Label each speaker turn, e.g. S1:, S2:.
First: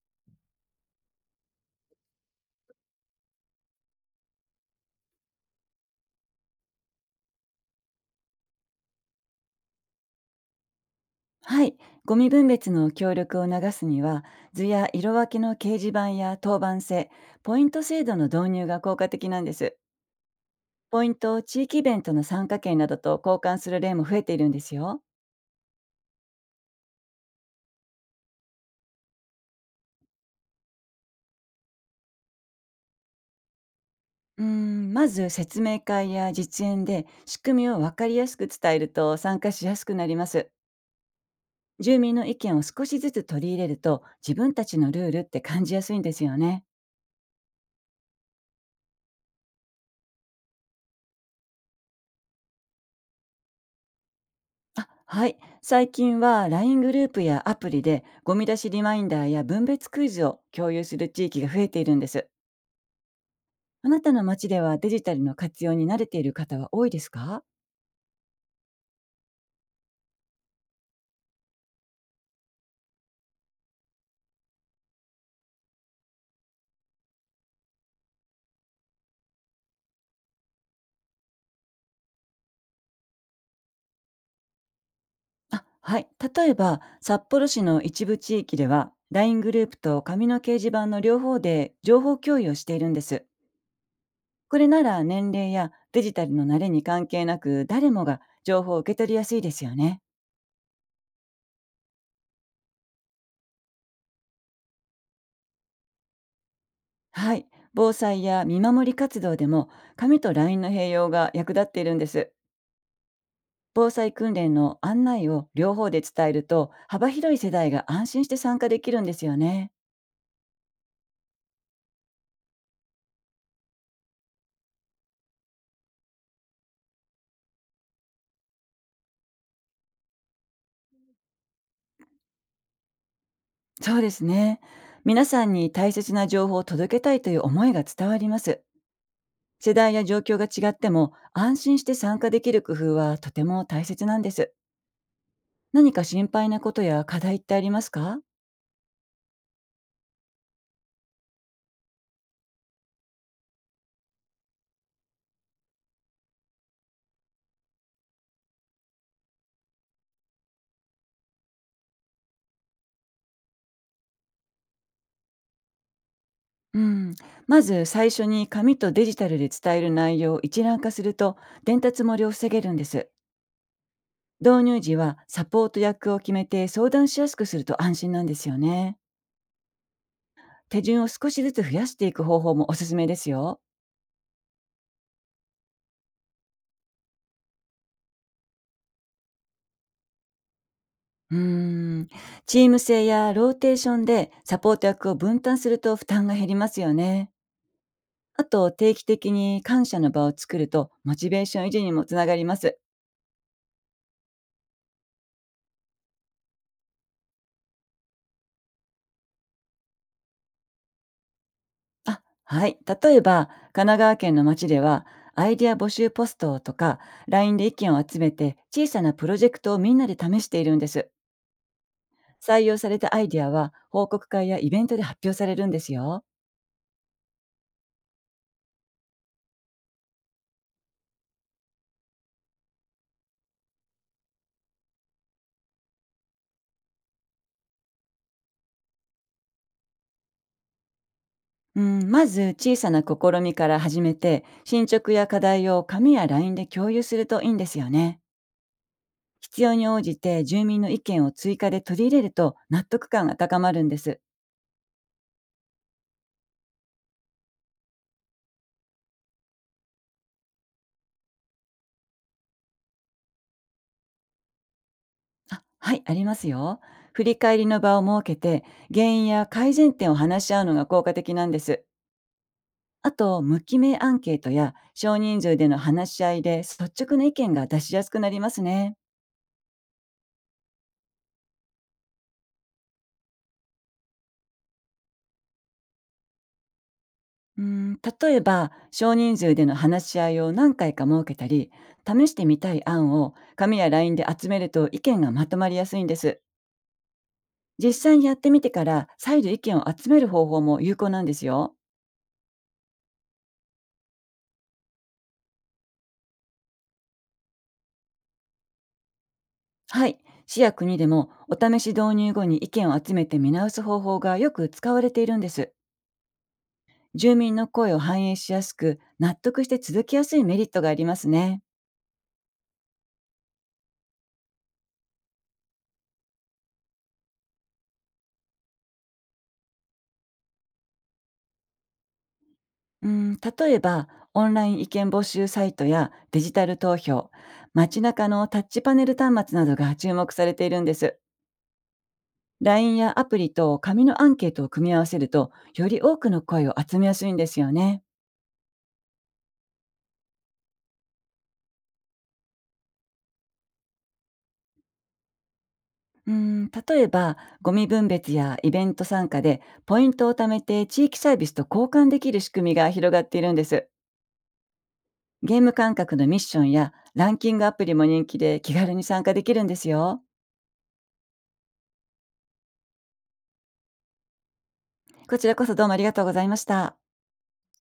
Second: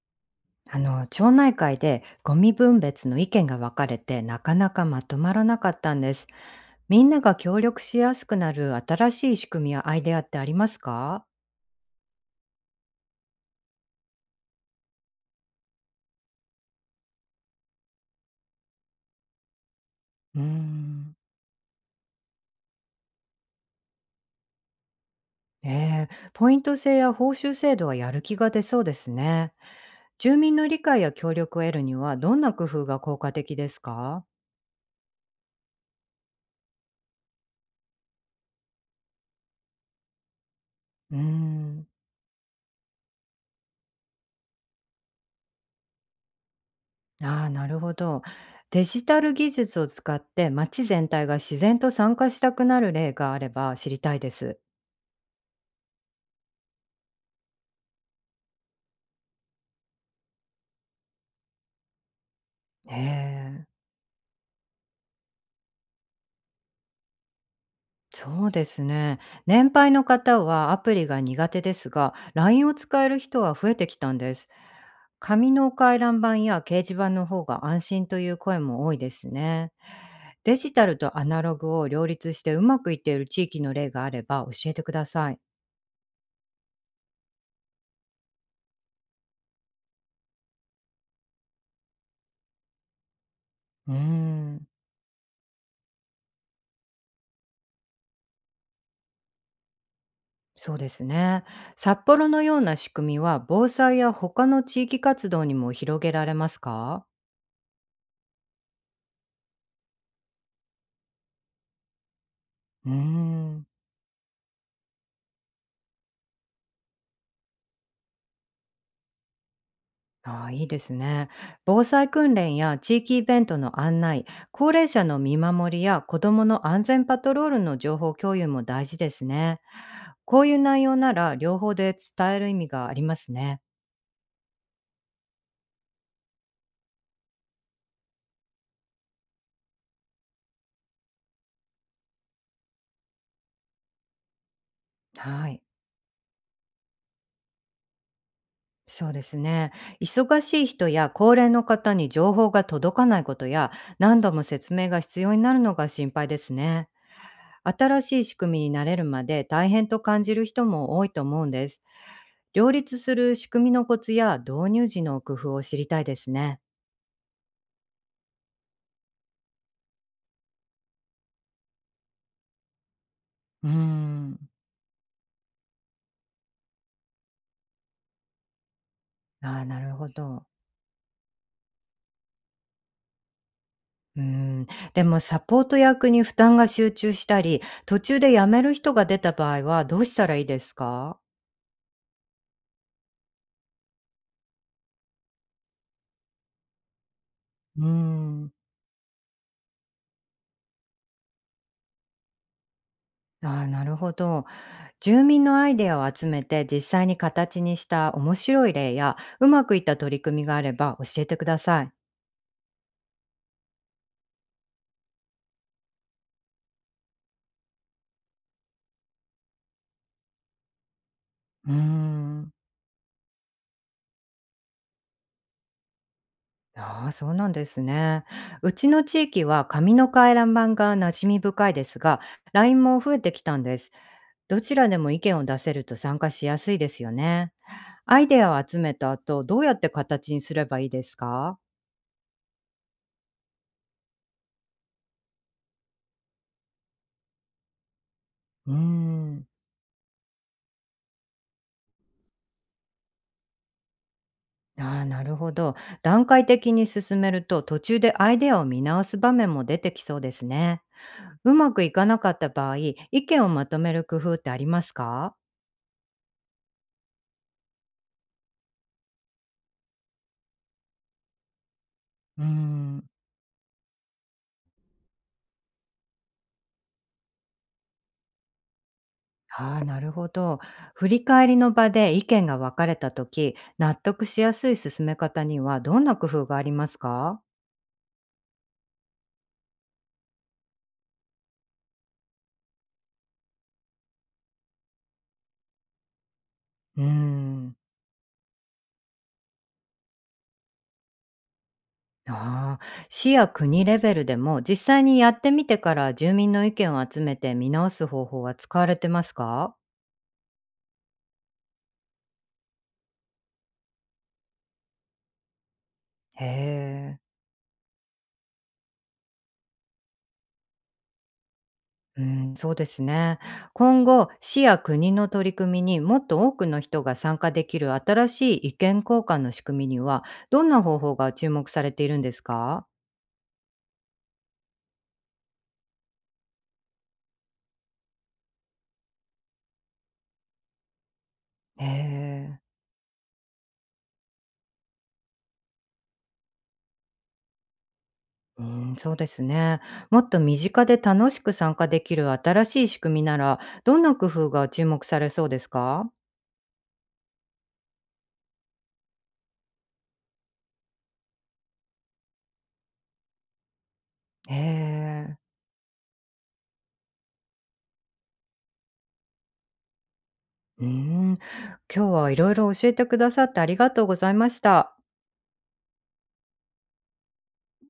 S1: 町内会でゴミ分別の意見が分かれてなかなかまとまらなかったんです。みんなが協力しやすくなる新しい仕組みやアイデアってありますか？
S2: はい、ゴミ分別の協力を促すには、図や色分けの掲示板や当番制、ポイント制度の導入が効果的なんです。
S1: うー
S2: ポイン
S1: ん。
S2: トを地域イベントの参加券などと交換する例も増えているんですよ。
S1: ええ、ポイント制や報酬制度はやる気が出そうですね。住民の理解や協力を得るにはどんな工夫が効果的ですか？
S2: まず説明会や実演で仕組みを分かりやすく伝えると参加しやすくなります。
S1: うーん。
S2: 住民の意見を少しずつ取り入れると自分たちのルールって感じやすいんですよね。
S1: ああ、なるほど。デジタル技術を使って町全体が自然と参加したくなる例があれば知りたいです。
S2: あ、はい。最近はライングループやアプリでゴミ出しリマインダーや分別クイズを共有する地域が増えているんです。
S1: ええ、
S2: あなたの街ではデジタルの活用に慣れている方は多いですか？
S1: そうですね。年配の方はアプリが苦手ですが、LINE を使える人は増えてきたんです。紙の回覧板や掲示板の方が安心という声も多いですね。デジタルとアナログを両立してうまくいっている地域の例があれば教えてください。
S2: あ、はい。例えば札幌市の一部地域ではライングループと紙の掲示板の両方で情報共有をしているんです。
S1: うー
S2: これ
S1: ん、
S2: なら年齢やデジタルの慣れに関係なく誰もが情報を受け取りやすいですよね。
S1: そうですね。札幌のような仕組みは防災や他の地域活動にも広げられますか？
S2: はい。防災や見守り活動でも、紙と LINE の併用が役立っているんです。
S1: うーん。
S2: 防災訓練の案内を両方で伝えると、幅広い世代が安心して参加できるんですよね。
S1: ああ、いいですね。防災訓練や地域イベントの案内、高齢者の見守りや子どもの安全パトロールの情報共有も大事ですね。こういう内容なら両方で伝える意味がありますね。
S2: そうですね。皆さんに大切な情報を届けたいという思いが伝わります。世代や状況が違っても、安心して参加できる工夫はとても大切なんです。
S1: はい。
S2: 何か心配なことや課題ってありますか？
S1: そうですね。忙しい人や高齢の方に情報が届かないことや何度も説明が必要になるのが心配ですね。新しい仕組みになれるまで大変と感じる人も多いと思うんです。両立する仕組みのコツや導入時の工夫を知りたいですね。
S2: うん、まず最初に紙とデジタルで伝える内容を一覧化すると、伝達漏れを防げるんです。
S1: うーん。
S2: 導入時はサポート役を決めて相談しやすくすると安心なんですよね。
S1: ああ、なるほど。
S2: 手順を少しずつ増やしていく方法もおすすめですよ。
S1: うーん。でもサポート役に負担が集中したり、途中で辞める人が出た場合はどうしたらいいですか？
S2: うーん、チーム制やローテーションでサポート役を分担すると負担が減りますよね。
S1: うー
S2: あ
S1: ん。
S2: と定期的に感謝の場を作るとモチベーション維持にもつながります。
S1: ああ、なるほど。住民のアイデアを集めて実際に形にした面白い例やうまくいった取り組みがあれば教えてください。
S2: あ、はい。例えば、神奈川県の町では、アイデア募集ポストとか、LINE で意見を集めて、小さなプロジェクトをみんなで試しているんです。
S1: うーん。
S2: 採用されたアイデアは、報告会やイベントで発表されるんですよ。
S1: ああ、そうなんですね。うちの地域は紙の回覧板が馴染み深いですが、LINE も増えてきたんです。どちらでも意見を出せると参加しやすいですよね。アイデアを集めた後、どうやって形にすればいいですか？
S2: うん、まず、小さな試みから始めて、進捗や課題を紙や LINE で共有するといいんですよね。
S1: うーん。
S2: 必要に応じて住民の意見を追加で取り入れると納得感が高まるんです。
S1: ああ、なるほど。段階的に進めると、途中でアイデアを見直す場面も出てきそうですね。うまくいかなかった場合、意見をまとめる工夫ってありますか？
S2: はい、ありますよ。振り返りの場を設けて、原因や改善点を話し合うのが効果的なんです。
S1: うーん。
S2: あと、無記名アンケートや少人数での話し合いで率直な意見が出しやすくなりますね。
S1: ああ、なるほど。振り返りの場で意見が分かれた時、納得しやすい進め方にはどんな工夫がありますか？
S2: うん、例えば、少人数での話し合いを何回か設けたり、試してみたい案を紙やラインで集めると意見がまとまりやすいんです。
S1: うーん。
S2: 実際にやってみてから再度意見を集める方法も有効なんですよ。
S1: ああ、市や国レベルでも実際にやってみてから住民の意見を集めて見直す方法は使われてますか？
S2: はい。市や国でもお試し導入後に意見を集めて見直す方法がよく使われているんです。
S1: へえ。
S2: 住民の声を反映しやすく、納得して続きやすいメリットがありますね。
S1: うん、そうですね。今後、市や国の取り組みにもっと多くの人が参加できる新しい意見交換の仕組みには、どんな方法が注目されているんですか？
S2: うん、例えば、オンライン意見募集サイトやデジタル投票、街中のタッチパネル端末などが注目されているんです。
S1: へえ。
S2: LINE やアプリと紙のアンケートを組み合わせると、より多くの声を集めやすいんですよね。
S1: うん、そうですね。もっと身近で楽しく参加できる新しい仕組みなら、どんな工夫が注目されそうですか？
S2: 例えば、ゴミ分別やイベント参加で、ポイントを貯めて地域サービスと交換できる仕組みが広がっているんです。
S1: へえ。
S2: ゲーム感覚のミッションやランキングアプリも人気で気軽に参加できるんですよ。
S1: うん。今日はいろいろ教えてくださってありがとうございました。
S2: こちらこそどうもありがとうございました。